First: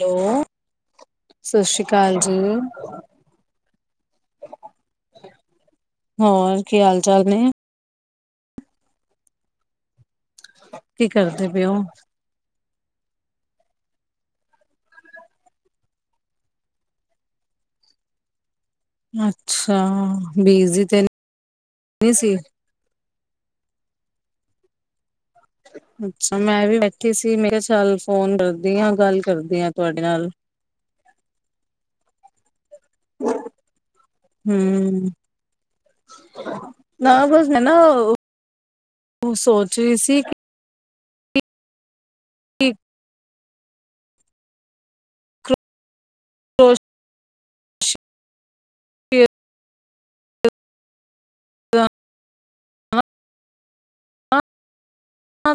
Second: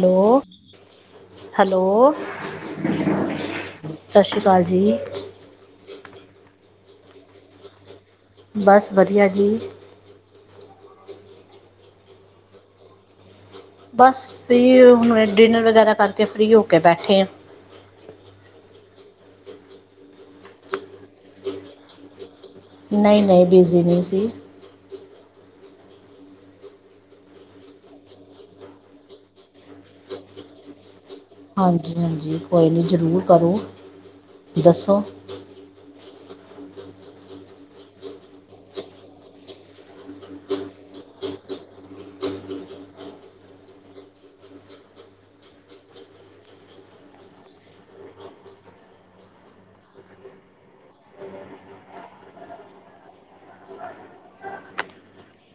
Hello, ਸਤਿ ਸ੍ਰੀ hello ਅਕਾਲ ਜੀ ਸਤਿ ਸ਼੍ਰੀ ਅਕਾਲ ਜੀ, ਹੋਰ ਕੀ ਹਾਲ ਚਾਲ ਨੇ, ਬਸ ਵਧੀਆ ਜੀ, ਕੀ ਕਰਦੇ ਪਏ ਔ, ਬਸ ਫਰੀ ਹੁਣ ਡਿਨਰ ਵਗੈਰਾ ਕਰਕੇ ਫ੍ਰਰੀ ਹੋ ਕੇ ਬੈਠੇ ਆ। ਅੱਛਾ ਬੀਜੀ ਤੇ ਨਹੀਂ ਸੀ ਨਹੀਂ-ਨਹੀਂ ਬਿਜ਼ੀ ਨਹੀਂ ਸੀ। ਅੱਛਾ ਮੈਂ ਵੀ ਬੈਠੀ ਸੀ, ਮੇਰਾ ਚਾਲ ਫੋਨ ਕਰਦੀ ਹਾਂ ਗੱਲ ਕਰਦੀ ਹਾਂ ਤੁਹਾਡੇ ਨਾਲ ਹਾਂਜੀ-ਹਾਂਜੀ, ਕੋਈ ਨੀ ਜ਼ਰੂਰ ਕਰੋ ਦੱਸੋ। ਹਮ ਨਾ ਬਸ ਮੈਂ ਨਾ ਸੋਚ ਰਹੀ ਸੀ। ਠੀਕ। ਹੋਸ਼। ਤੇ।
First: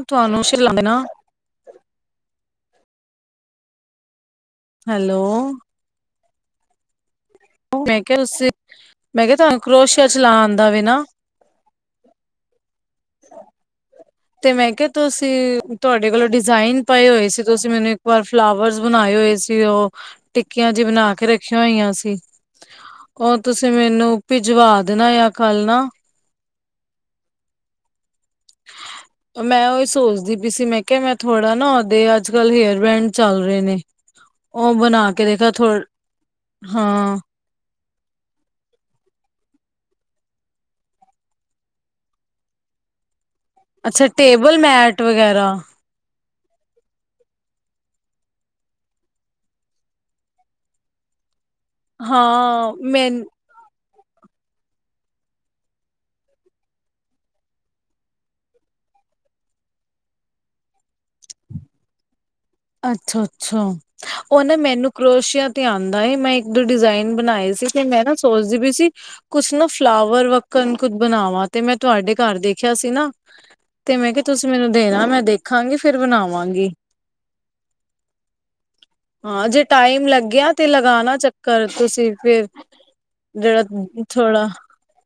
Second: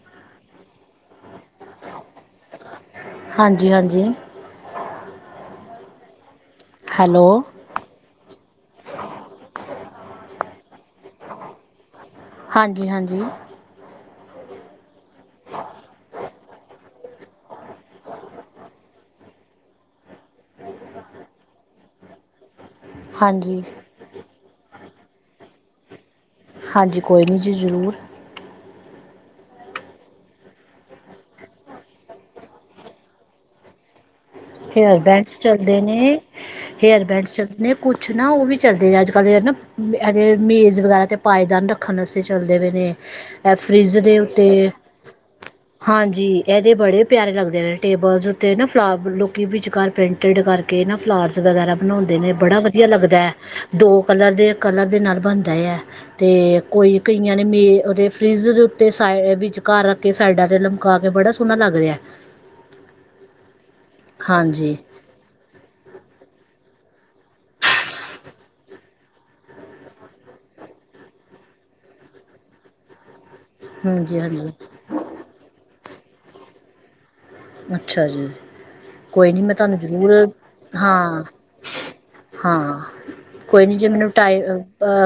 ਤੁਹਾਨੂੰ ਸ਼ਲਾਂ ਦੇ ਨਾ ਹਾਂਜੀ ਹਾਂਜੀ। ਹੈਲੋ। ਹੈਲੋ। ਮੈਂ ਕਿਹਾਿਆ ਉਸੇ ਮੈਂ ਕਿਹਾ ਤੁਹਾਨੂੰ ਕਰੋਸ਼ੀਆ ਚਲਾ ਆਂਦਾ ਵੀ ਨਾ ਹਾਂਜੀ। ਾਂਜੀੀ ਹਾਂਜੀ। ਤੇ ਮੈਂ ਕਿਹਾ ਤੁਸੀਂ ਤੁਹਾਡੇ ਕੋਲੋਂ ਡਿਜ਼ਾਇਨ ਪਾਏ ਹੋਏ ਸੀ ਤੁਸੀਂ ਮੈਨੂੰ ਇੱਕ ਵਾਰ ਫਲਾਵਰ ਬਣਾਏ ਹੋਏ ਸੀ ਉਹ ਟਿੱਕੀਆਂ ਜ ਬਣਾ ਕੇ ਰੱਖੀਆਂ ਹੋਇਆਂ ਸੀ। ਉਹ ਹਾਂਜੀ ਤੁਸੀਂ ਮੈਨੂੰਪੀ ਜਵਾ ਦੇਣਾ ਆ ਕੱਲ ਨਾ ਹਾਂਜੀ ਕੋਈ ਨਹੀਂ ਜੀ ਜ਼ਰੂਰ ਮੈਂ ਉਹੀ ਸੋਚਦੀ ਪਈ ਸੀ ਮੈਂ ਕਿਹਾ ਮੈਂ ਥੋੜਾ ਨਾ ਉਹਦੇ ਅੱਜ ਕੱਲ੍ਹ ਹੇਅਰ ਬੈਂਡ ਚੱਲ ਰਹੇ ਨੇ ਉਹ ਹੇਅਰ ਬਣਾ ਕੇ ਬੈਂਡਸ ਦੇਖਾ ਥੋ ਚੱਲਦੇ ਨੇ ਹੇਅਰ ਹਾਂ ਬੈਂਡਸ ਚੱਲਦੇ ਨੇ ਕੁਛ ਨਾ ਉਹ ਵੀ ਚੱਲਦੇ ਅੱਜ ਕੱਲ ਨਾ ਮੇਜ਼ ਵਗੈਰਾ ਦੇ ਪਾਏਦਾਨ ਰੱਖਣ ਵ ਚੱਲਦੇ ਪਏ ਨੇ। ਇਹ ਫਰਿੱਜ ਅੱਛਾ ਦੇ ਟੇਬਲ ਉੱਤੇ ਮੈਟ ਵਗੈਰਾ ਹਾਂਜੀ ਇਹਦੇ ਬੜੇ ਪਿਆਰੇ ਲੱਗਦੇ ਨੇ ਟੇਬਲ ਉੱਤੇ ਨਾ ਫਲਾੁ ਵਿਚਕਾਰ ਪੇਂਟਡ ਕਰਕੇ ਨਾ ਫਲਾਰ ਵਗੈਰਾ ਬਣਾਉਂਦੇ ਨੇ ਬੜਾ ਹਾਂ ਵਧੀਆ ਮੈਂ ਲੱਗਦਾ ਹੈ। ਦੋ ਕਲਰ ਦੇ ਕਲਰ ਦੇ ਨਾਲ ਬਣਦਾ ਐ ਤੇ ਕੋਈ ਕਈਆਂ ਨੇਂ ਮੇ ਉਹਦੇ ਫਰਿੱਜ਼ ਦੇ ਉੱਤੇ ਸਾਈ ਵਿੱਚ ਘਰ ਰੱਖ ਕੇ ਸਾਈਡਾਂ ਤੇਤੇ ਲਮਕਾ ਕੇ ਬੜਾ ਸੋਹਣਾ ਲੱਗ ਰਿਆ। ਅੱਛਾ ਅੱਛਾ। ਉਹ ਨਾਂ ਮੈਨੂੰ ਕਰੋਸ਼ੀਆ ਤੇ ਆਉਂਦਾ ਐ, ਮੈਂ ਡਿਜ਼ਾਇਨ ਬਣਾਏ ਸੀ ਤੇ ਮੈਂ ਨਾ ਸੋਚਦੀ ਪੀ ਸੀ ਕੁਛ ਨਾ ਫਲਾਵਰ ਵਾਕਣ ਕੁਝ ਬਣਾਵਾਂ ਤੇ ਮੈਂ ਤੁਹਾਡੇ ਘਰ ਦੇਖਿਆ ਸੀ ਨਾਂ ਤੇ ਮੈਂ ਹਾਂਜੀ ਕਿਆ ਹਾਂਜੀ ਤੁਸੀਂ ਮੈਨੂੰ ਦੇਣਾਂ ਮੈਂ ਦੇਖਾਂਗੀ। ਫਿਰ ਬਣਾਵਾਂਗੀ। ਅੱਛਾ ਜੀ, ਕੋਈ ਨੀਂ ਹਾਂ ਮੈਂ ਜੇ ਤੁਆਨੂੰ ਟਾਈਮ ਜ਼ਰੂਰ ਲੱਗਿਆ ਤੇ ਲਗਾਣਾ ਹਾਂ, ਚੱਕਰ ਤੁਸੀਂ ਫਿਰ ਹਾਂ ਜਿਹੜਾ ਕੋਈ ਨੀਂ ਜੇ ਮੈਨੂੰ ਟਾਈ ਥੋੜਾ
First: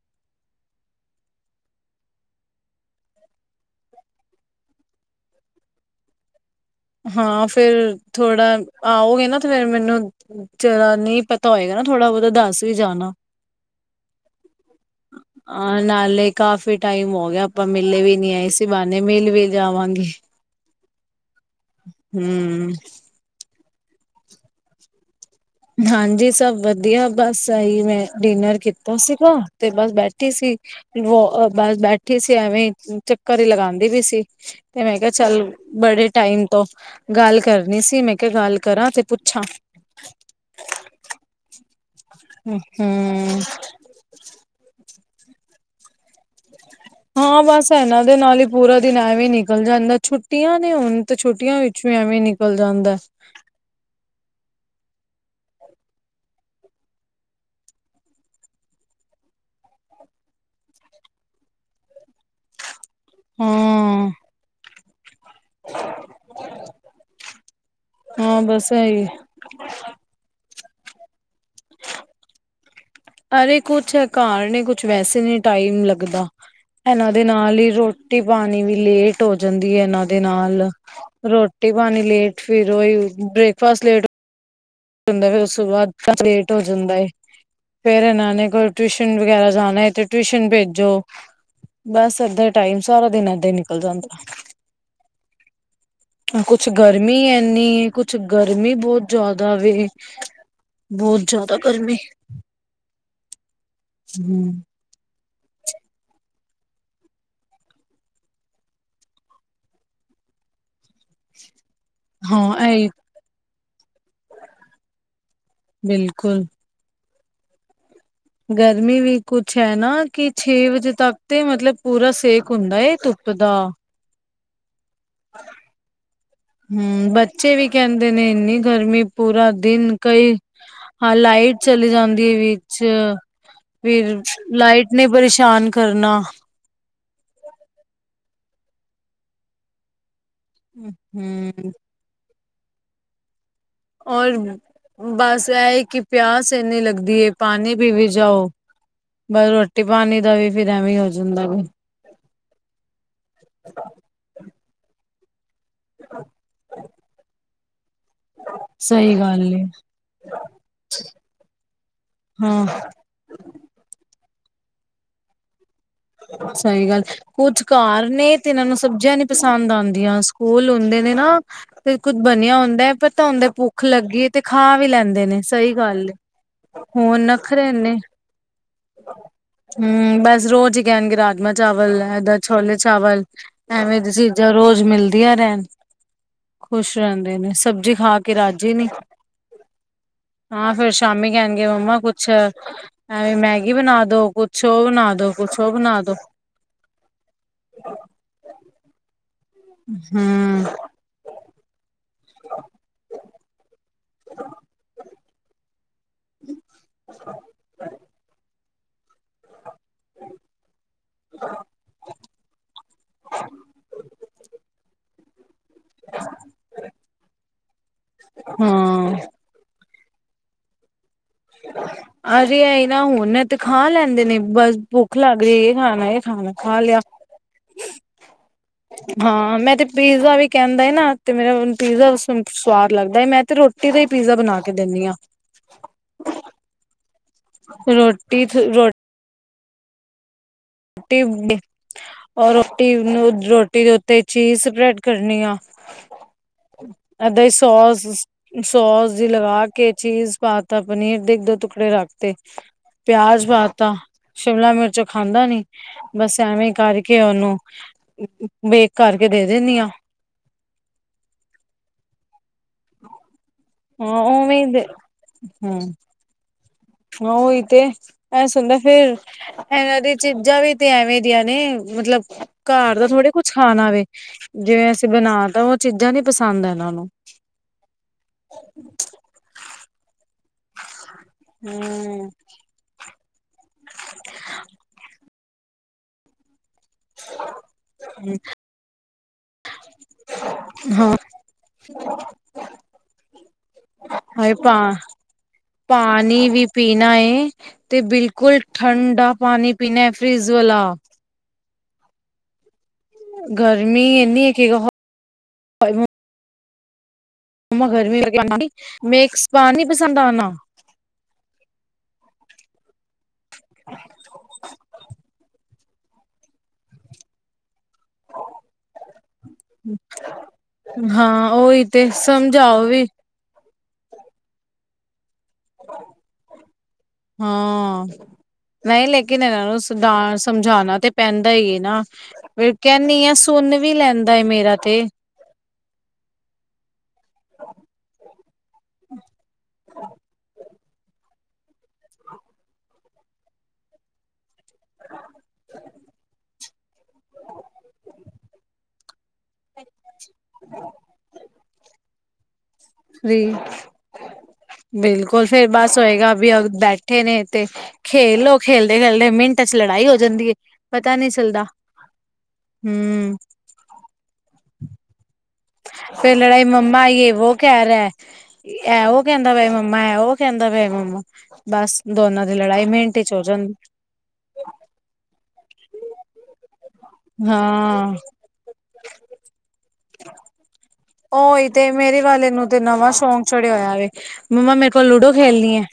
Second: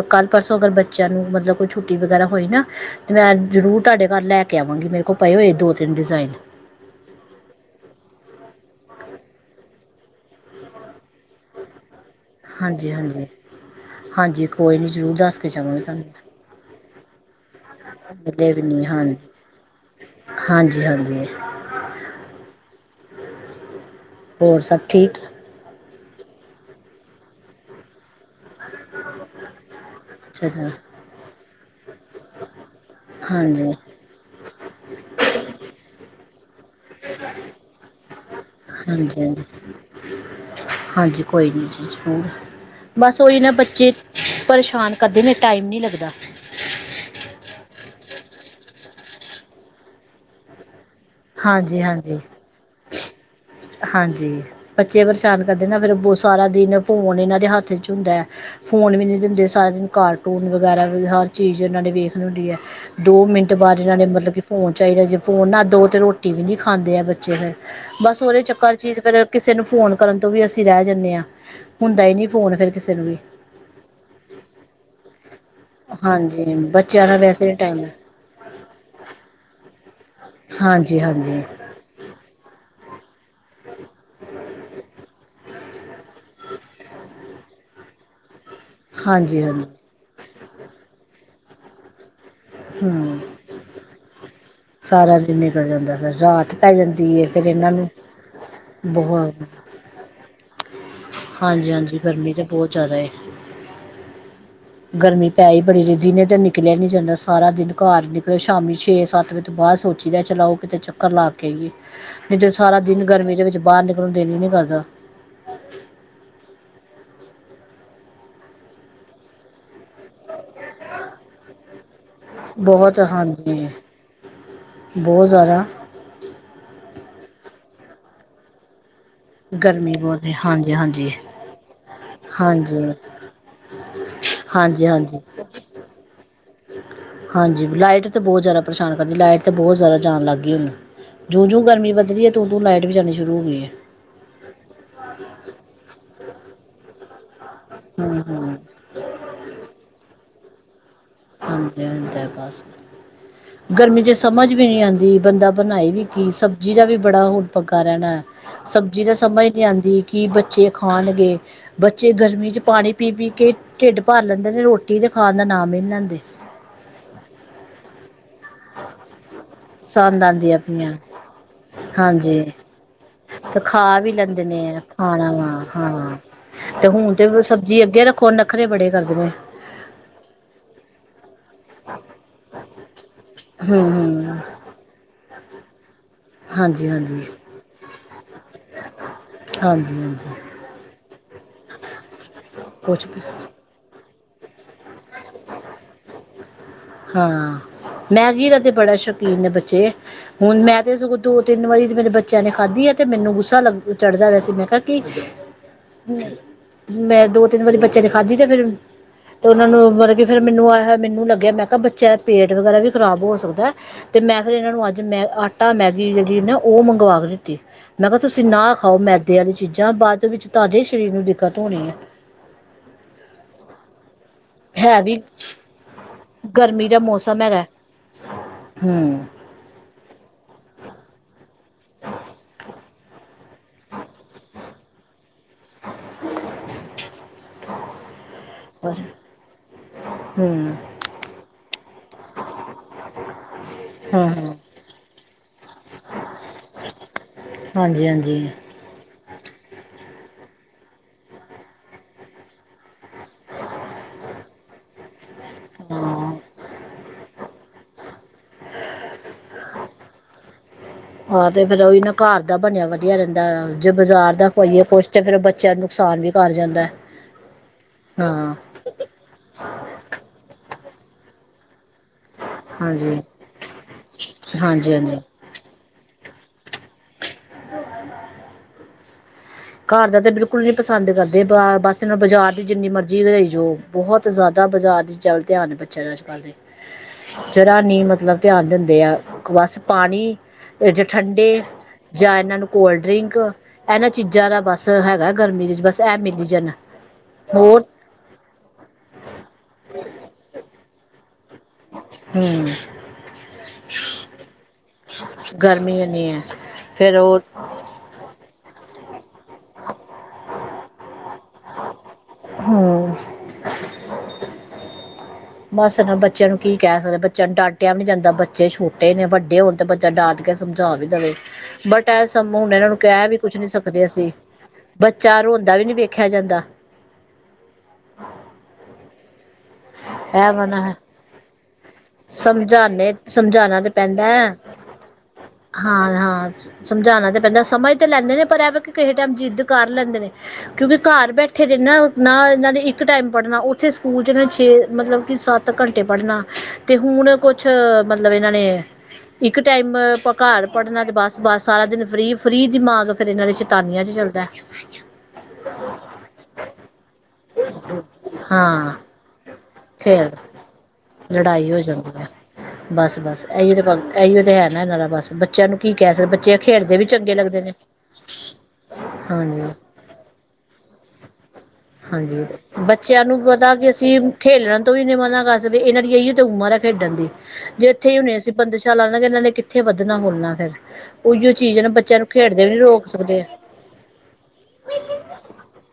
ਕੱਲ ਪਰਸੋਂ ਅਗਰ ਬੱਚਿਆਂ ਨੂੰ ਮਤਲਬ ਕੋਈ ਛੁੱਟੀ ਵਗੈਰਾ ਹੋਈ ਨਾ ਤੇ ਮੈਂ ਜ਼ਰੂਰ ਤੁਆਡੇ ਘਰ ਲੈ ਕੇ ਆਵਾਂਗੀ ਮੇਰੇ ਕੋਲ ਪਏ ਹੋਏ ਦੋ-ਤਿੰਨ ਡਿਜ਼ਾਇਨ ਹਾਂ, ਫਿਰ ਥੋੜਾ ਆਓਗੇ ਨਾਂ ਤੇ ਫਿਰ ਮੈਨੂੰ ਜੇਡਾ ਨਈਂ ਪਤਾ ਹੋਏਗਾ ਨਾਂ ਥੋੜਾ ਬਹੁਤਾ ਦੱਸ ਵੀ ਹਾਂਜੀ ਜਾਣਾ। ਹਾਂਜੀ ਹਾਂਜੀ ਕੋਈ ਨਹੀਂ ਜ਼ਰੂਰ ਦੱਸ ਕੇ ਆਂ ਜਾਵਾਂਗੀ ਨਾਲੇ ਤੁਹਾਨੂੰ ਕਾਫੀ ਟਾਈਮ ਹੋ ਗਿਆ ਆਪਾਂ ਮਿਲੇ ਵੀ ਨੀਂ ਮਿਲੇ ਏਸੈ ਨਹੀਂ ਬਾਨੇ੍ ਹਾਂਜੀ ਮਿਲ ਵੀ ਜਾਵਾਂਗੀ। ਜੀ। ਹਂ ਹੋਰ ਸਭ ਠੀਕ ਹਾਂਜੀ, ਸਭ ਵਧੀਆ ਬਸ ਆਹੀ ਮੈਂ ਡਿਨਰ ਕੀਤਾ ਸੀਗਾ ਤੇ ਬਸ ਬੈਠੀ ਅੱਛਾ ਸੀ ਅੱਛਾ ਬਸ ਬੈਠੀ ਸੀ ਐਵੇਂ ਚੱਕਰ ਹੀ ਹਾਂਜੀ ਲਗਾਉਂਦੀ ਵੀ ਸੀ ਤੇ ਮੈਂ ਕਿਆ ਚੱਲ ਬੜੇ ਟਾਈਮ ਤੋਂ ਗੱਲ ਕਰਨੀ ਸੀ, ਮੈਂ ਕਿਆ ਗੱਲ ਕਰਾਂ ਤੇ ਹਾਂਜੀ ਪੁੱਛਾਂ। ਹਾਂਜੀ ਹਾਂਜੀ, ਕੋਈ ਨੀ ਜੀ। [unintelligible] ਹਮ ਬਸ ਓਹੀ ਹਮ, ਨਾ, ਬੱਚੇ ਪਰੇਸ਼ਾਨ ਕਦੇ ਵੀ ਟਾਈਮ ਨਹੀਂ ਲਗਦਾ। ਹਾਂ, ਬਸ ਇਹਨਾਂ ਦੇ ਨਾਲ ਹੀ ਪੂਰਾ ਦਿਨ ਐਵੇਂ ਨਿਕਲ ਜਾਂਦਾ। ਛੁੱਟੀਆਂ ਨੇ ਹੁਣ। ਤੇ ਛੁੱਟੀਆਂ ਹਾਂਜੀ ਵਿੱਚੋਂ ਹਾਂਜੀ ਐਵੇਂ ਨਿਕਲ ਜਾਂਦਾ। ਹਾਂਜੀ, ਬੱਚੇ ਪਰੇਸ਼ਾਨ ਕਰਦੇ ਨਾਂ ਫਿਰ ਸਾਰਾ ਦਿਨ ਫੋਨ ਇਹਨਾਂ ਦੇ ਹੱਥ ਚ ਹੁੰਦਾ ਐ, ਫੋਨ ਵੀ ਨਹੀਂ ਦਿੰਦੇ। ਸਾਰਾ ਦਿਨ ਕਾਰਟੂਨ ਵਗੈਰਾ, ਹਰ ਚੀਜ਼ ਇਹਨਾਂ ਨੇ ਵੇਖਣ ਹੁੰਦੀ ਐ। ਦੋ ਮਿੰਟ ਬਾਅਦ ਇਹਨਾਂ ਨੇ, ਹਾਂ ਮਤਲਬ ਕਿ ਫੋਨ। ਚਾਈਦਾ ਜ ਫੋਨ ਨਾ ਦੋ ਤੇ ਰੋਟੀ ਵੀ ਨਹੀਂ ਖਾਂਦੇ ਏ ਬੱਚੇ ਫਿਰ ਬਸ ਉਦੇ ਹਾਂ ਚੱਕਰ ਚੀ ਇਹੀ ਫਿਰ ਕਿਸੇ ਨੂੰ ਫੋਨ ਕਰਨ ਤੋਂ ਵੀ ਅਸੀਂ ਰਹਿ ਜਾਂਣੇ ਆਂ, ਹੁੰਦਾ ਈ ਨੀਂ ਫੋਨ ਫੇਰ ਕਿਸ ਅਰੇ, ਕੁਛ ਐ ਘਰ ਨੇ ਕੁਛ ਵੈਸੇ ਨੀਂ ਟਾਈਮ ਲੱਗਦਾ। ਹਾਂਜੀ ਬੱਚਿਆਂ ਇਹਨਾਂ ਦਾ ਦੇ ਵੈਸੇ ਵੀ ਨਾਲ ਹੀ ਟਾਈਮ ਹੈ। ਰੋਟੀ ਪਾਣੀ ਵੀ ਲੇਟ ਹੋ ਜਾਂਦੀ ਐ। ਇਹਨਾਂ ਦੇ ਨਾਲ ਹਾਂਜੀ ਹਾਂਜੀ ਰੋਟੀ-ਪਾਣੀ ਲੇਟ ਫਿਰ [unintelligible] ਬ੍ਰੇਕਫਾਸਟ ਲੇਟ ਹੁੰਦਾ, ਉਸ ਤੋਂ ਬਾਅਦ ਲੇਟ ਹੋ ਜਾਂਦਾ, ਫੇਰ ਇਹਨਾਂ ਨੇ ਫੇਰ ਟਿਊਸ਼ਨ ਹਾਂਜੀ ਵਗੈਰਾ ਹਾਂਜੀ ਜਾਣਾ ਐਂ, ਤੇ ਟਿਊਸ਼ਨ ਭੇਜੋ। ਬਸ। ਏਦਾਂ ਟਾਈਮ ਸਾਰਾ ਹਮ ਦਿਨ ਏਦਾਂ ਹੀ ਨਿਕਲ ਜਾਂਦਾ। ਸਾਰਾ ਦਿਨ ਨਿਕਲ ਜਾਂਦਾ, ਫਿਰ ਰਾਤ ਕੁਛ ਪੈ ਗਰਮੀ ਜਾਂਦੀ ਹੈ। ਫੇਰ ਇਹਨਾਂ ਨੂੰ ਬਹੁਤ ਦਾ ਵੀ। ਬਹੁਤ ਜ਼ਿਆਦਾ ਹਾਂਜੀ ਗਰਮੀ ਹਾਂਜੀ ਤਾਂ ਬਹੁਤ ਜ਼ਿਆਦਾ ਏ ਹਮ। ਗਰਮੀ ਪੈ ਹੀ ਬੜੀ। ਦਿਨੇ ਤਾਂ ਨਿਕਲਿਆ ਨਹੀਂ ਜਾਂਦਾ। ਸਾਰਾ ਦਿਨ ਘਰ। ਨਿਕਲੇ ਸ਼ਾਮੀ ਛੇ ਸੱਤ ਵਜੇ ਤੋਂ ਬਾਅਦ। ਸੋਚੀ ਦਾ ਚਲਾਓ ਕਿਤੇ ਚੱਕਰ ਲਾ ਕੇ ਆਈਏ। ਇਥੇ ਹਾਂ ਸਾਰਾ ਇਹ ਦਿਨ ਗਰਮੀ ਦੇ ਵਿੱਚ। ਬਾਹਰ ਨਿਕਲਣ ਨੂੰ ਦਿਲ ਹੀ ਨਹੀਂ ਕਰਦਾ। ਬਿਲਕੁਲ। ਗਰਮੀ ਵੀ ਕੁੱਛ ਹੈ ਨਾ। ਕਿ ਛੇ ਵਜੇ ਤੱਕ ਤੇ ਮਤਲਬ ਪੂਰਾ ਸੇਕ ਹੁੰਦਾ, ਬਹੁਤ ਧੁੱਪ ਦਾ। ਹਾਂਜੀ ਬਹੁਤ ਜ਼ਿਆਦਾ ਹਮ, ਬੱਚੇ ਵੀ ਕਹਿੰਦੇ ਨੇ ਇੰਨੀ ਗਰਮੀ ਪੂਰਾ ਗਰਮੀ ਦਿਨ ਬਹੁਤ ਕਈ ਹੈ ਹਾਂਜੀ ਹਾਂਜੀ ਹਾਂ ਲਾਈਟ ਚਲੀ ਜਾਂਦੀ ਹੈ ਵਿੱਚ, ਹਾਂਜੀ ਫਿਰ ਹਾਂਜੀ ਲਾਈਟ ਨੇ ਹਾਂਜੀ ਪਰੇਸ਼ਾਨ ਕਰਨਾ ਹਾਂਜੀ ਲਾਈਟ ਤੇ ਬਹੁਤ ਜ਼ਿਆਦਾ ਪ੍ਰੇਸ਼ਾਨ ਕਰਦੀ ਲਾਈਟ ਤੇ ਬਹੁਤਿਆਦਾ ਜਾਣ ਲੱਗਦੀ ਜੂ ਜੂ ਹੂੰ, ਗਰਮੀ ਵਧਹੀ ਹੈ ਉਦੋਂ ਲਾਈਟ ਵੀ ਜਾਣੀ ਸ਼ੁਰੂ ਹੋ ਗਈ ਹੈ। ਔਰ ਬਸ ਇਹ ਹੈ ਕਿ ਪਿਆਸ ਇੰਨੀ ਲੱਗਦੀ ਏ ਪਾਣੀ ਪੀ ਵੀ ਹੂੰ ਜਾਓ ਹੂੰ ਬਸ ਰੋਟੀ ਪਾਣੀ ਦਾ ਵੀ ਫਿਰ ਐਵੇਂ ਜਾਂਦਾ ਵੇ ਹਾਂਜੀ ਹਾਂਜੀ ਗਰਮੀ ਚ ਸਮਝ ਵੀ ਨੀ ਆਉਂਦੀ ਬੰਦਾ ਬਣਾਈ ਵੀ ਕੀ ਸਬਜ਼ੀ ਦਾ ਵੀ ਬੜਾ ਪੰਗਾ ਰਹਿਣਾ ਸਬਜ਼ੀ ਤਾਂ ਸਹੀ ਗੱਲ ਸਮਝ ਨੀ ਏ ਆਉਂਦੀ ਕਿ ਬੱਚੇ ਖਾਣਗੇ ਬੱਚੇ ਗਰਮੀ ਚ ਹਾਂ ਪਾਣੀ ਪੀ ਪੀ ਕੇ ਢਿੱਡ ਭਰ ਲੈਂਦੇ ਇਹ ਨੇ ਰੋਟੀ ਤੇ ਖਾਣ ਦਾ ਨਾਮ ਹੀ ਲੈਂਦੇ ਸਹੀ ਗੱਲ ਕੁੱਝ ਕਾਰ ਨੇ ਤੇ ਇਹਨਾਂ ਨੂੰ ਸਬਜ਼ੀਆਂ ਨੀ ਪਸੰਦ ਆਉਂਦੀਆਂ ਪਸੰਦ ਆਉਂਦੀ ਸਕੂਲ ਆਪਣੀਆਂ ਹੁੰਦੇ ਨੇ ਨਾ ਤੇ ਕੁੱਝ ਹਾਂਜੀ ਬਣਿਆ ਹੁੰਦਾ ਹੈ ਪਤਾ ਹੁੰਦਾ ਅਤੇ ਭੁੱਖ ਖਾ ਵੀ ਲੱਗੀ ਤੇ ਲੈਂਦੇ ਖਾ ਨੇ ਵੀ ਲੈਂਦੇ ਖਾਣਾ ਨੇ ਵਾ ਸਹੀ ਗੱਲ ਹਾਂ ਅਤੇ ਹੁਣ ਤਾਂ ਨਖਰੇ ਸਬਜ਼ੀ ਨੇ ਅੱਗੇ ਰੱਖੋ ਨਖਰੇ ਬੜੇ ਕਰਦੇ ਨੇ ਹਮ ਬਸ ਰੋਜ਼ ਹੀ ਕਹਿਣਗੇ ਰਾਜਮਾ ਚਾਵਲ ਇਹਦਾ ਛੋਲੇ ਚਾਵਲ ਹੂੰ ਐਵੇਂ ਦੀ ਹੂੰ ਚੀਜ਼ਾਂ ਰੋਜ਼ ਮਿਲਦੀਆਂ ਰਹਿਣ ਹਾਂਜੀ ਖੁਸ਼ ਹਾਂਜੀ ਰਹਿੰਦੇ ਨੇ ਸਬਜ਼ੀ ਖਾ ਕੇ ਰਾਜੀ ਨੀ, ਹਾਂਜੀ ਹਾਂਜੀ ਹਾਂ ਫੇਰ ਸ਼ਾਮੀ ਕਹਿਣਗੇ ਮੰਮਾ ਕੁੱਛ ਐਵੇਂ ਕੁਛ ਮੈਂ ਬਣਾ ਦੋ ਕੁਛ, ਬਣਾ ਦੋ ਕੁਛ, ਬਣਾ ਦੋ ਹਾਂ ਮੈਗੀ ਦਾ ਤੇ ਬੜਾ ਸ਼ੋਕ ਨੇ ਬੱਚੇ ਹੁਣ ਹਮ ਮੈਂ ਤੇ ਸਗੋਂ ਦੋ ਤਿੰਨ ਵਾਰੀ ਮੇਰੇ ਬੱਚੇ ਬੱਚ ਨੇ ਖਾਦੀ ਹੈ ਤੇ ਮੈਨ ਗੁੱਸਾ ਲ ਉਹ ਚੜ੍ਹ ਜਾ ਰਿੈ ਸੀ ਮੈਂ ਕਿਹਾ ਕੀ ਹ ਮੈਂ ਦੋ ਤਿੰਨ ਵਾਰੀ ਬੱਚਿਆਂ ਨੇ ਖਾਧੀ ਤੇ ਫੇਿਰ ਉਹਨਾਂ ਮਤਲਬ ਫ ਮੈਨ ਆਇਆਇਆ ਮੈਨੂੰ ਲੱਗਿਆ ਮੈਂ ਬੱਚਿਆਂ ਦਾ ਪੇਟ ਵਗੈਰਾ ਵੀ ਖ਼ਰਾਬ ਹੋ ਸਕਦਾ, ਤੇ ਮੈਂ ਫੇਿਰ ਇਹਨਾਂ ਨੂੰ ਅੱਜ ਮੈਂ ਅੱ ਟਾ ਮੈਗੀ ਜਿਹੜੀ ਨਾ ਉਹ ਮੰਗਵਾ ਕੇ ਦਿੱ ਤੇ ਮੈਂ ਕਿਹਾ ਤੁਸੀਂ ਨਾ ਖਾਓ ਹਾਂ ਮੈਦੇ ਵਾਲੀ ਚੀਜ਼ਾਂ ਜਾਂ ਬਾਅਦ ਵਿੱਚ ਤਾਂਡੇ ਅਰੇ ਇਹ ਨਾ ਹੁਣ ਨਾ ਤੇ ਖਾ ਲੈਂਦੇ ਨੇ ਬਸ ਹੈ ਭੁੱਖ ਵੀ ਲੱਗਦੀ ਇਹ ਖਾਣਾ ਖਾਣਾ ਖਾ ਗਰਮੀ ਦਾ ਲਿਆ ਮੌਸਮ ਹੈਗਾ ਹਮ ਹਾਂ ਮੈਂ ਤੇ ਪੀਜ਼ਾ ਵੀ ਕਹਿੰਦਾ ਐ ਨਾ ਤੇ, ਮੇਰਾ ਪੀਜ਼ਾ ਸਵਾਦ ਲੱਗਦਾ ਹੈ, ਮੈਂ ਤੇ ਰੋਟੀ ਦਾ ਹੀ ਪੀਜ਼ਾ ਬਣਾ ਕੇ ਦਿੰਨੀ ਹਾਂ। ਰੋ ਟੀਫਨ ਰੋਟੀ, ਹੂੰ, ਰੋਟੀ ਔਰ, ਨੂੰ ਰੋਟੀ ਦੇ ਉੱਤੇ ਹਮ ਹਮ ਚੀਜ਼ ਸਪ੍ਰੈਡ, ਫਿਰਨੀ, ਏਦਾਂ ਹੀ ਹਾਂਜੀ ਹਾਂਜੀ ਸੋਸ-ਸੋਸ ਦੀ ਲਗਾ ਕੇ, ਚੀਜ਼ ਪਾਤਾ ਪਨੀਰ ਦੇ ਇੱਕ ਦੋ ਟੁਕੜੇ ਰੱਖ ਤੇ ਪਿਆਜ ਪਾ ਤਾ ਸ਼ਿਮਲਾ ਮਿਰਚ ਖਾ ਹਾਂ ਬਸ ਐਵੇਂ ਕਰ ਰਕੇ ਉਹਨੂੰ, ਵੇਖ ਕਰਕੇ ਦੇ ਦਿਨੀ ਆ। ਆਹ ਤੇ ਫੇਰ ਉਹੀ ਨਾ ਘਰ ਬਣਿਆ ਵਧੀਆ, ਦਾ ਜੇ ਹਾਂ ਬਾਜ਼ਾਰ ਦਾ ਉਵੇਂ ਖਵਾਈਏ ਹੀ ਕੁਛ ਤਾਂ ਫੇਰ ਉਹ ਬੱਚਿਆਂ ਨੂੰ ਹਮ ਨੁਕਸਾਨ ਵੀ ਕਰ ਜਾਂਦਾ ਐ। ਹਾਂ, ਉਹੀ ਤੇ ਐਸ ਹੁੰਦਾ ਫੇਰ ਇਹਨਾਂ ਦੀ ਚਿਜਾਂ ਤੇ ਐਵੇਂ ਦੀਆਂ ਨੇ, ਮਤਲਬ ਘਰ ਦਾ ਹਾਂਜੀ ਥੋੜ੍ਹਾ ਕੁਛ ਖਾਣਾ ਵੇ ਜਿਵੇਂ ਹਾਂਜੀ ਅਸੀਂ ਹਾਂਜੀ ਬਣਾ ਤਾਂ ਉਹ ਚੀਜ਼ਾਂ ਨੀ ਪਸੰਦ ਐ। ਇਹਨਾਂ ਨੂੰ ਘਰ ਦਾ ਤੇ ਬਿਲੁ ਸਕੂਲ ਨੀ ਪਸੰਦ ਕਰਦੇ ਬਸ ਇਹਨਾਂ ਬਾਜ਼ਾਰ ਦੀ ਜਿੰਨੀ ਮਰਜ਼ੀ ਵਧਾਈ ਜਾਓ ਬਹੁਤ ਜ਼ਿਆਦਾ ਬਾਜ਼ਾਰ ਦੀ ਚੱਲ ਧਿਆਨ ਬੱਚਿਆਂ ਨੂੰ ਅਝਜ ਕੱਲ ਤੇ ਜਰਾ ਨੀ ਮਤਲਬ ਧਿਆਨ ਦਿੰਦੇ, ਆ ਬਸ ਪਾਣੀ ਜ ਹਾਂ ਠੰਡੇ ਜਾਂ ਇਹਨਾਂ ਨੂੰ ਕੋਲਡਡਰਿੰਕ ਇਹਨਾਂ ਚੀਜ਼ਾਂ ਹਾਏ ਦਾ ਪਾ ਬਸ ਹੈਗਾ ਗਰਮੀ ਦੇ ਵਿੱਚ ਬਸ ਇਹ ਪਾਣੀ ਮਿਲੀ ਵੀ ਜਾਣ ਪੀਣਾ ਹੋਰ ਤੇ ਬਿਲਕੁਲ ਠੰਡਾ ਪਾਣੀ ਪੀਣਾ ਹੈ ਫਰਿਜ਼ ਵਾਲਾ ਹੂੰ, ਗਰਮੀ ਇਹਨੀ ਕਿ ਫਿਰ ਉਹ, ਮੰਮਾ ਗਰਮੀ ਮੈਕਸਪਾਨ ਨੀ ਪਸੰਦ ਆਨਾ, ਹੂੰ, [unintelligible] ਬੱਸ ਨਾ। ਬੱਚਿਆਂ ਨੂੰ ਕੀ ਕਹਿ ਸਕਦੇ ਬੱਚਿਆਂ ਨੂੰ ਡਾਂਟ ਡਾਂਟਿਆ ਵੀ ਨਹੀਂ ਜਾਂਦਾ ਬੱਚੇ ਛੋਟੇ ਨੇ। ਵੱਡੇ ਹੋਣ ਤੇ ਬੱਚਾ ਡਾਂਟ ਕੇ ਸਮਝਾ ਵੀ ਦੇਵੇ, ਹਾਂ ਉਹੀ ਤੇ ਬਟ ਇਹ ਸਮ ਹੁਣ ਸਮਝਾਓ ਇਹਨਾਂ ਨੂੰ ਕਹਿ ਵੀ ਕੁੱਛ ਨੀ ਸਕਦੇ ਅਸੀਂ। ਬੱਚਾ ਰੋਂਦਾ ਵੀ ਨਹੀਂ ਵੇਖਿਆ ਜਾਂਦਾ। ਕਿ ਸੁਧਾਰਨਾ, ਇਹ ਵਾ ਨਾ ਸਮਝਾਉਣਾ ਤੇ ਪੈਂਦਾ ਈ, ਨਾ ਫਿਰ ਸਮਝਾਨੇ ਕਹਿੰਦੀ ਆ ਸੁਣ ਸਮਝਾਉਣਾ ਵੀ ਲੈਂਦਾ ਮੇਰਾ ਤੇ ਹਾਂ, ਹਾਂ। ਸਮਝਾਉਣਾ ਤਾਂ ਪੈਂਦਾ ਸਮਝ ਤੇ ਲੈਂਦੇ ਨੇ, ਪਰ ਐਵੇ ਕਿਸੇ ਟਾਈਮ ਜਿੱਦ ਕਰ ਲੈਂਦੇ ਨੇ। ਕਿਉਂਕਿ ਘਰ ਬੈਠੇ ਦੇ ਨੇ ਨਾ ਇਹਨਾਂ ਨੇ ਇੱਕ ਟਾਈਮ ਪੜ੍ਹਨਾ ਉੱਥੇ ਸਕੂਲ ਚ ਨਾ ਛੇ ਮਤਲਬ ਕਿ ਸੱਤ ਘੰਟੇ ਪੜ੍ਹਨਾ ਤੇ ਹੁਣ ਕੁਛ ਮਤਲਬ ਇਹਨਾਂ ਨੇ ਇੱਕ ਟਾਈਮ ਆਪ ਘਰ ਪੜ੍ਹਨਾ ਅਤੇ ਬਸ-ਬਸ ਸਾਰਾ ਦਿਨ ਫਰੀ ਫਰੀ ਫਰੀ, ਬਿਲਕੁਲ ਫਿਰ ਬਸ ਹੋਏਗਾ ਵੀ ਬੈਠੇ ਨੇ ਤੇ ਖੇਲੋ ਖੇਲਦੇ-ਖੇਲਦੇ ਮਿੰਟ ਚ ਲੜਾਈ ਹੋ ਖੇਲ ਜਾਂਦੀ ਹੈ ਪਤਾ ਨਹੀਂ ਚੱਲਦਾ ਲੜਾਈ ਹੋ ਜਾਂਦੀ ਹੈ, ਹਮ ਬਸ-ਬਸ, ਇਹੀ-ਇਹੀ ਇਹੀ ਹੈ ਨਾ ਇਹਨਾਂ ਦਾ ਬਸ। ਬੱਚਿਆਂ ਨੂੰ ਕੀ ਕਹਿ ਸਕਦੇ ਫਿਰ ਬੱਚੇ ਲੜਾਈ ਖੇਡਦੇ ਮੰਮਾ ਵੀ ਚੰਗੇ ਵੋ ਲੱਗਦੇ ਨੇ ਕਹਿ ਰਿਹਾ, ਇਹ ਉਹ ਕਹਿੰਦਾ ਹਾਂਜੀ ਪਿਆ, ਮੰਮਾ ਐ ਉਹ ਕਹਿੰਦਾ ਪਿਆ ਮੰਮਾ, ਬਸ ਹਾਂਜੀ ਦੋਨਾਂ ਦੀ ਲੜਾਈ ਮਿੰਟ ਬੱਚਿਆਂ ਚ ਨੂੰ ਹੋ ਜਾਂਦੀ। ਪਤਾ ਕਿ ਅਸੀਂ ਖੇਲਣ ਤੋਂ ਵੀ ਨਹੀਂ ਏਨਾ ਮਨਾ ਕਰ ਸਕਦੇ, ਇਹਨਾਂ ਦੀ ਇਹੀ ਤੇ ਉਮਰ ਹੈ। ਖੇਡਣ ਦੀ ਜੇ ਇਥੇ ਹਾਂ ਹੀ ਹੋਣੀ ਅਸੀਂ ਬੰਦਸ਼ਾ ਲਾਦਾਂਗੇ ਇਹਨਾਂ ਨੇ ਕਿੱਥੇ ਵੱਧਣਾ ਫੁੱਲਣਾ ਫਿਰ ਉਹੀਓ ਉਹੀ ਚੀਜ਼ ਨਾ ਤੇ ਬੱਚਿਆਂ ਮੇਰੇ ਵਾਲੇ ਖੇਡਦੇ ਨੂੰ ਵੀ ਨਹੀਂ ਤੇ ਰੋਕ ਨਵਾਂ ਸਕਦੇ ਸ਼ੌਕ ਚੜਿਆ ਹੋਇਆ ਏ, ਮੰਮਾ ਮੇਰੇ ਕੋਲ ਲੂਡੋ ਖੇਲਣੀ ਹੈ।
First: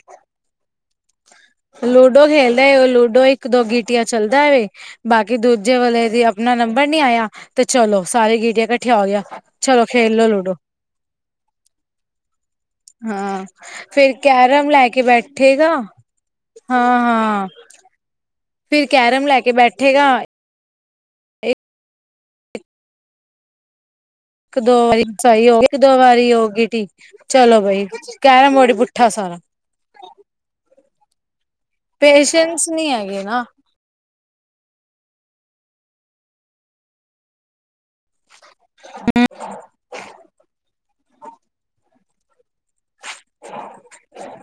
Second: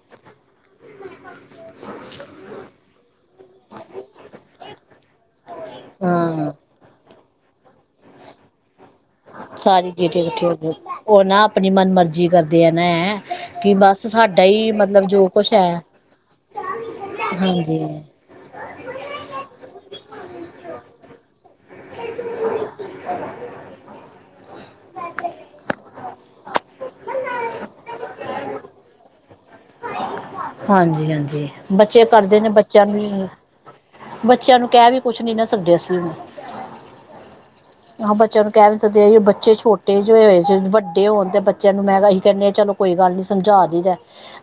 ਲੂਡੋ ਖੇਲਦਾ, ਉਹ ਲੂਡੋ ਇੱਕ ਇੱਕ ਦੋ ਗੀਟੀਆਂ ਚੱਲਦਾ ਵੇ, ਬਾਕੀ- ਕਿ ਦੂਜੇ ਵੇ ਦੀ ਹਾਂ ਆਪਣਾ ਨੰਬਰ ਨੀ ਆਇਆ। ਤੇ ਚਲੋ ਸਾਰੀ ਗੀਟੀਆਂ- ਇਕੱਠੀਆਂ ਹੋ ਗਿਆ ਚਲੋ ਸਾਰੀਆਂ ਖੇਲ ਗੀਟੀਆਂ ਲੋ ਇਕੱਠੇ ਲੂਡੋ ਹੋ ਗਈਆਂ। ਉਹ ਨਾ ਆਪਣੀ ਮਨ ਮਰਜੀ ਕਰਦੇ ਆ ਨਾ ਹੈਂ ਹਾਂ ਕਿ ਬਸ ਫਿਰ ਸਾਡਾ ਕੈਰਮ ਹੀ ਮਤਲਬ ਜੋ ਕੁਛ ਹੈ। ਹਾਂ-ਹਾਂ। ਹਾਂਜੀ ਫਿਰ ਕੈਰਮ ਲੈ ਕੇ ਬੈਠੇਗਾ। [inaudible] ਇੱਕ, ਦੋ ਵਾਰੀ ਸਹੀ ਹੋ। ਇੱਕ, ਦੋ ਵਾਰੀ ਹੋ ਗੀਟੀ ਚਲੋ, ਬਾਈ ਕੈਰਮ ਬੋਰਡ ਪੁੱਠਾ ਸਾਰਾ। ਹਾਂਜੀ-ਹਾਂਜੀ। ਬੱਚੇ ਕਰਦੇ ਨੇ ਪੇਸ਼ੈਂਸ ਬੱਚਿਆਂ ਨੀ ਨੂੰ ਹੈਗੇ ਹੀ, ਨਾ ਬੱਚਿਆਂ ਨੂੰ ਕਹਿ ਵੀ- ਕੁਛ ਨਹੀਂ ਕਹਿ ਸਕਦੇ ਨਾ, ਅਸੀਂ ਹੁਣ। ਆਹੋ ਬੱਚਿਆਂ ਨੂੰ ਕਹਿ ਵੀ ਨਹੀਂ ਸਕਦੇ ਆ, ਬੱਚੇ ਛੋਟੇ ਜੋ ਹੋਏ, ਵੱਡੇ ਹੋਣ ਤੇ ਬੱਚਿਆਂ ਨੂੰ ਮੈਂ ਕਿਹਾ, ਕਹਿੰਦੇ ਹਾਂ ਚਲੋ। ਕੋਈ ਗੱਲ ਨੀ ਸਮਝਾ ਦਈਦਾ।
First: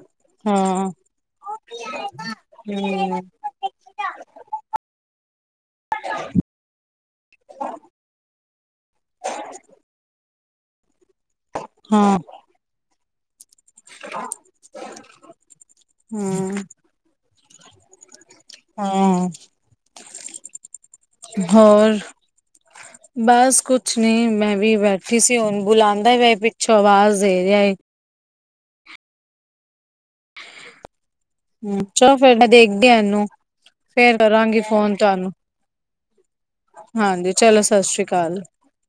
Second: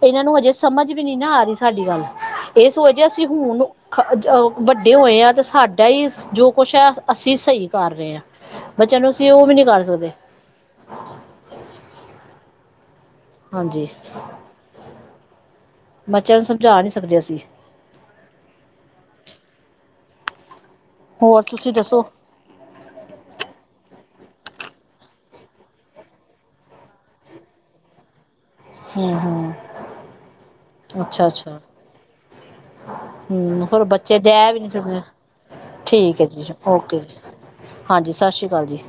ਇਹਨਾਂ ਨੂੰ ਹਜੇ- ਹਾਂ ਸਮਝ ਵੀ ਨੀ ਨਾ ਆਰੀ ਸਾਡੀ ਗੱਲ, ਏਸ ਵਜੈ ਹਮ ਅਸੀਂ ਹੁਣ ਖ ਜਉ ਵੱਡੇ ਹੋਏ ਆਂ ਤੇ ਸਾਡਾ ਹੀ ਜੋ ਕੁਛ ਹੈ ਅਸੀਂ ਸਹੀ ਕਾਰ ਰਹੇ ਆਂ, ਬੱਚਿਆਂ ਨੂੰ ਅਸੀਂ ਓਹ ਵੀ ਨੀ ਕਰ ਸਕਦੇ। ਹਾਂ। ਹਾਂਜੀ‌। ਬੱਚਿਆਂ ਨੂੰ ਹਮ ਸਮਝਾ ਨੀ ਸਕਦੇ, ਅਸੀਂ। ਹਾਂ ਤੁਸੀਂ ਹੋਰ, ਦੱਸੋ ਬਸ ਕੁਛ ਨਹੀਂ ਮੈਂ ਵੀ ਬੈਠੀ ਸੀ ਹੋਨ ਬੁਲਾਂਦਾ ਪੇਈ ਪਿੱਛੋਂ ਆਵਾਜ਼ ਦੇ ਰਿਆ ਏ। ਹੂੰ ਹੂੰ। ਅੱਛਾ ਅੱਛਾ, ਹੂੰ ਚਲੋ ਫੇਰ ਮੈਂ ਦੇਖਦੀ ਆ ਇਹਨੂੰ ਹੂੰ ਫੇਰ ਬੱਚੇ ਜੈ ਵੀ ਕਰਾਂਗੀ ਨੀ ਫੋਨ ਸਕਦੇ, ਤੁਹਾਨੂੰ ਠੀਕ ਹੈ ਜੀ ਓਕੇ ਜੀ, ਹਾਂਜੀ ਚਲੋ ਸਤਿ ਹਾਂਜੀ ਸਤ ਅਕਾਲ ਸ੍ਰੀ ਕਾਲ ਜੀ,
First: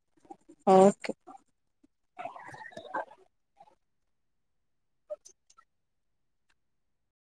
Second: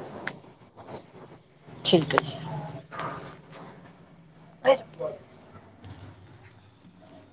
ਓਕੇ। ਠੀਕ ਹੈ ਜੀ।